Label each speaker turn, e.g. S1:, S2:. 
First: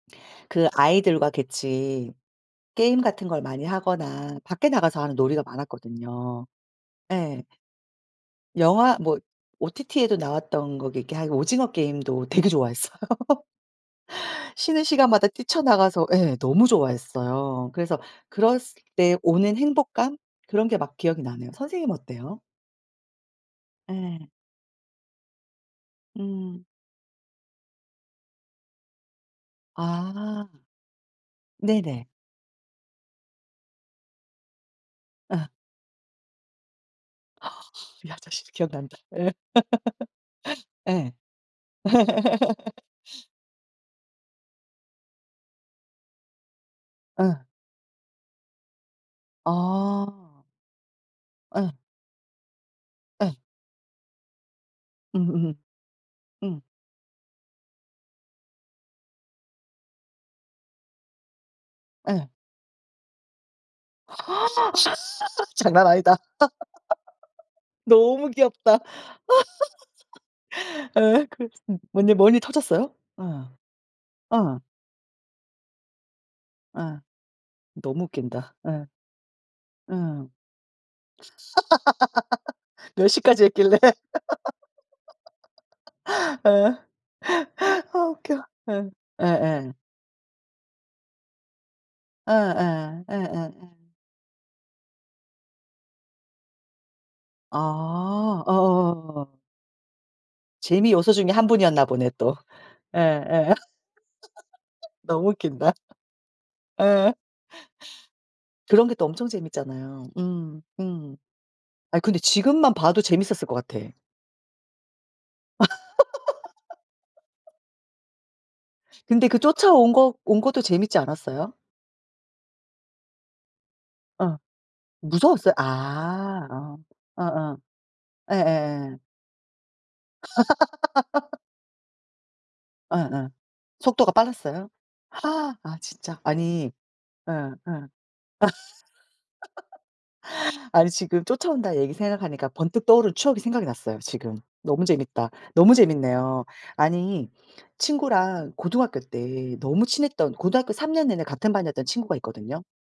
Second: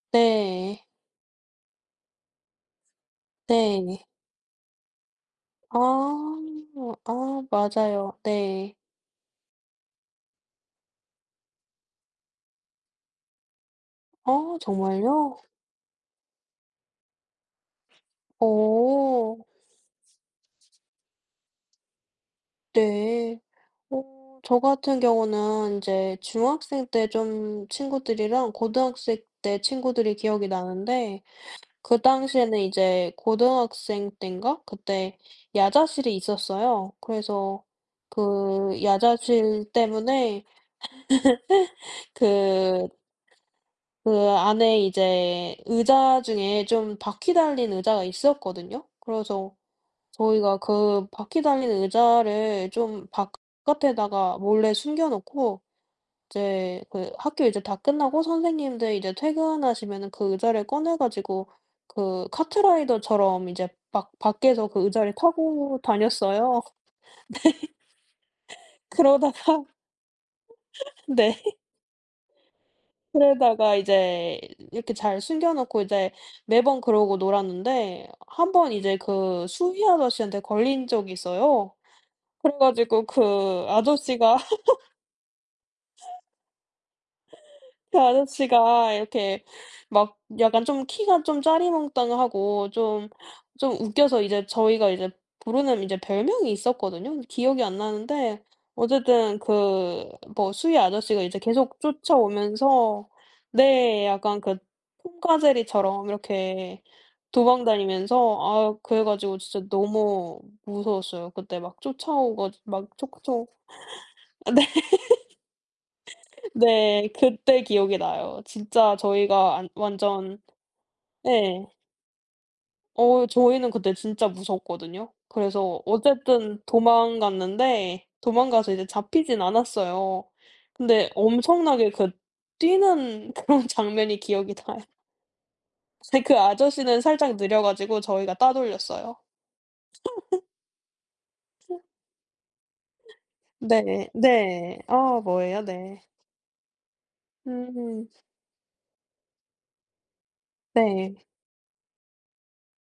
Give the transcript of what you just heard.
S1: 그
S2: 네.
S1: 아이들과 같이 게임 같은 걸 많이
S2: 네.
S1: 하거나 밖에 나가서 하는 놀이가
S2: 아.
S1: 많았거든요.
S2: 아
S1: 예.
S2: 맞아요. 네.
S1: 영화 뭐 OTT에도 나왔던 거 이렇게 하는 오징어 게임도 되게 좋아했어요.
S2: 아
S1: 쉬는 시간마다
S2: 정말요?
S1: 뛰쳐나가서 예 너무 좋아했어요. 그래서 그랬을 때
S2: 어.
S1: 오는 행복감 그런 게 막 기억이 나네요. 선생님은 어때요?
S2: 네. 어
S1: 예.
S2: 저 같은 경우는 이제
S1: 음.
S2: 중학생 때 좀 친구들이랑 고등학생 때 친구들이
S1: 아.
S2: 기억이 나는데 그
S1: 네네.
S2: 당시에는 이제 고등학생 땐가 그때
S1: 아.
S2: 야자실이 있었어요.
S1: 아
S2: 그래서
S1: 야자실도
S2: 그
S1: 기억난다. 예.
S2: 야자실 때문에
S1: 예.
S2: 그 그 안에 이제 의자 중에 좀 바퀴
S1: 예.
S2: 달린 의자가 있었거든요. 그래서
S1: 아.
S2: 저희가 그 바퀴 달린
S1: 예.
S2: 의자를 좀
S1: 예.
S2: 바깥에다가 몰래
S1: 음음.
S2: 숨겨놓고
S1: 음.
S2: 이제 그 학교 이제 다 끝나고 선생님들 이제 퇴근하시면은 그 의자를 꺼내 가지고 그
S1: 예.
S2: 카트라이더처럼 이제 막 밖에서 그 의자를 타고
S1: 장난 아니다.
S2: 다녔어요.
S1: 너무
S2: 네.
S1: 귀엽다.
S2: 그러다가
S1: 예
S2: 네.
S1: 그래서 뭔 일 뭔 일 터졌어요? 예.
S2: 그러다가 이제
S1: 어.
S2: 이렇게 잘 숨겨 놓고 이제 매번
S1: 아.
S2: 그러고
S1: 너무
S2: 놀았는데 1
S1: 웃긴다.
S2: 번
S1: 예.
S2: 이제 그 수의
S1: 예.
S2: 아저씨한테 걸린 적이 있어요. 그래 가지고
S1: 몇 시까지
S2: 그
S1: 했길래?
S2: 아저씨가
S1: 아
S2: 그
S1: 웃겨. 예.
S2: 아저씨가 이렇게
S1: 예예.
S2: 막 약간 좀 키가 좀 짜리몽땅하고
S1: 예예.
S2: 좀
S1: 예예예.
S2: 좀 웃겨서 이제 저희가 이제 부르는 이제 별명이 있었거든요. 근데
S1: 아
S2: 기억이 안 나는데 어쨌든
S1: 어어어어.
S2: 그 뭐 수위
S1: 재미 요소
S2: 아저씨가
S1: 중에
S2: 이제
S1: 1
S2: 계속
S1: 분이었나 보네 또.
S2: 쫓아오면서
S1: 예예
S2: 네 약간 그
S1: 너무
S2: 톰과
S1: 웃긴다.
S2: 제리처럼 이렇게
S1: 예.
S2: 도망 다니면서 아
S1: 그런 게
S2: 그래
S1: 또 엄청
S2: 가지고 진짜
S1: 재밌잖아요.
S2: 너무
S1: 음 음.
S2: 무서웠어요. 그때 막
S1: 아니 근데
S2: 쫓아오고
S1: 지금만
S2: 막
S1: 봐도 재밌었을
S2: 쫓고
S1: 것 같아.
S2: 네. 네 그때 기억이 나요. 진짜
S1: 근데 그
S2: 저희가 안
S1: 쫓아온 거 온
S2: 완전
S1: 것도 재밌지 않았어요?
S2: 예. 어 저희는 그때 진짜
S1: 어.
S2: 무서웠거든요.
S1: 무서웠어요?
S2: 그래서
S1: 아
S2: 어쨌든
S1: 어. 어 어.
S2: 도망갔는데 도망가서 이제
S1: 예예예.
S2: 잡히진 않았어요. 근데 엄청나게 그
S1: 예예.
S2: 뛰는 그런
S1: 속도가
S2: 장면이 기억이
S1: 빨랐어요?
S2: 나요.
S1: 아 진짜?
S2: 근데 그
S1: 아니
S2: 아저씨는 살짝
S1: 예예.
S2: 느려 가지고 저희가 따돌렸어요.
S1: 아니 지금 쫓아온다는 얘기 생각하니까 번뜩 떠오른 추억이 생각이 났어요.
S2: 네.
S1: 지금.
S2: 네.
S1: 너무
S2: 아
S1: 재밌다.
S2: 뭐예요?
S1: 너무
S2: 네.
S1: 재밌네요. 아니
S2: 음.
S1: 친구랑 고등학교 때 너무 친했던 고등학교 3 년
S2: 네.
S1: 내내 같은 반이었던 친구가 있거든요.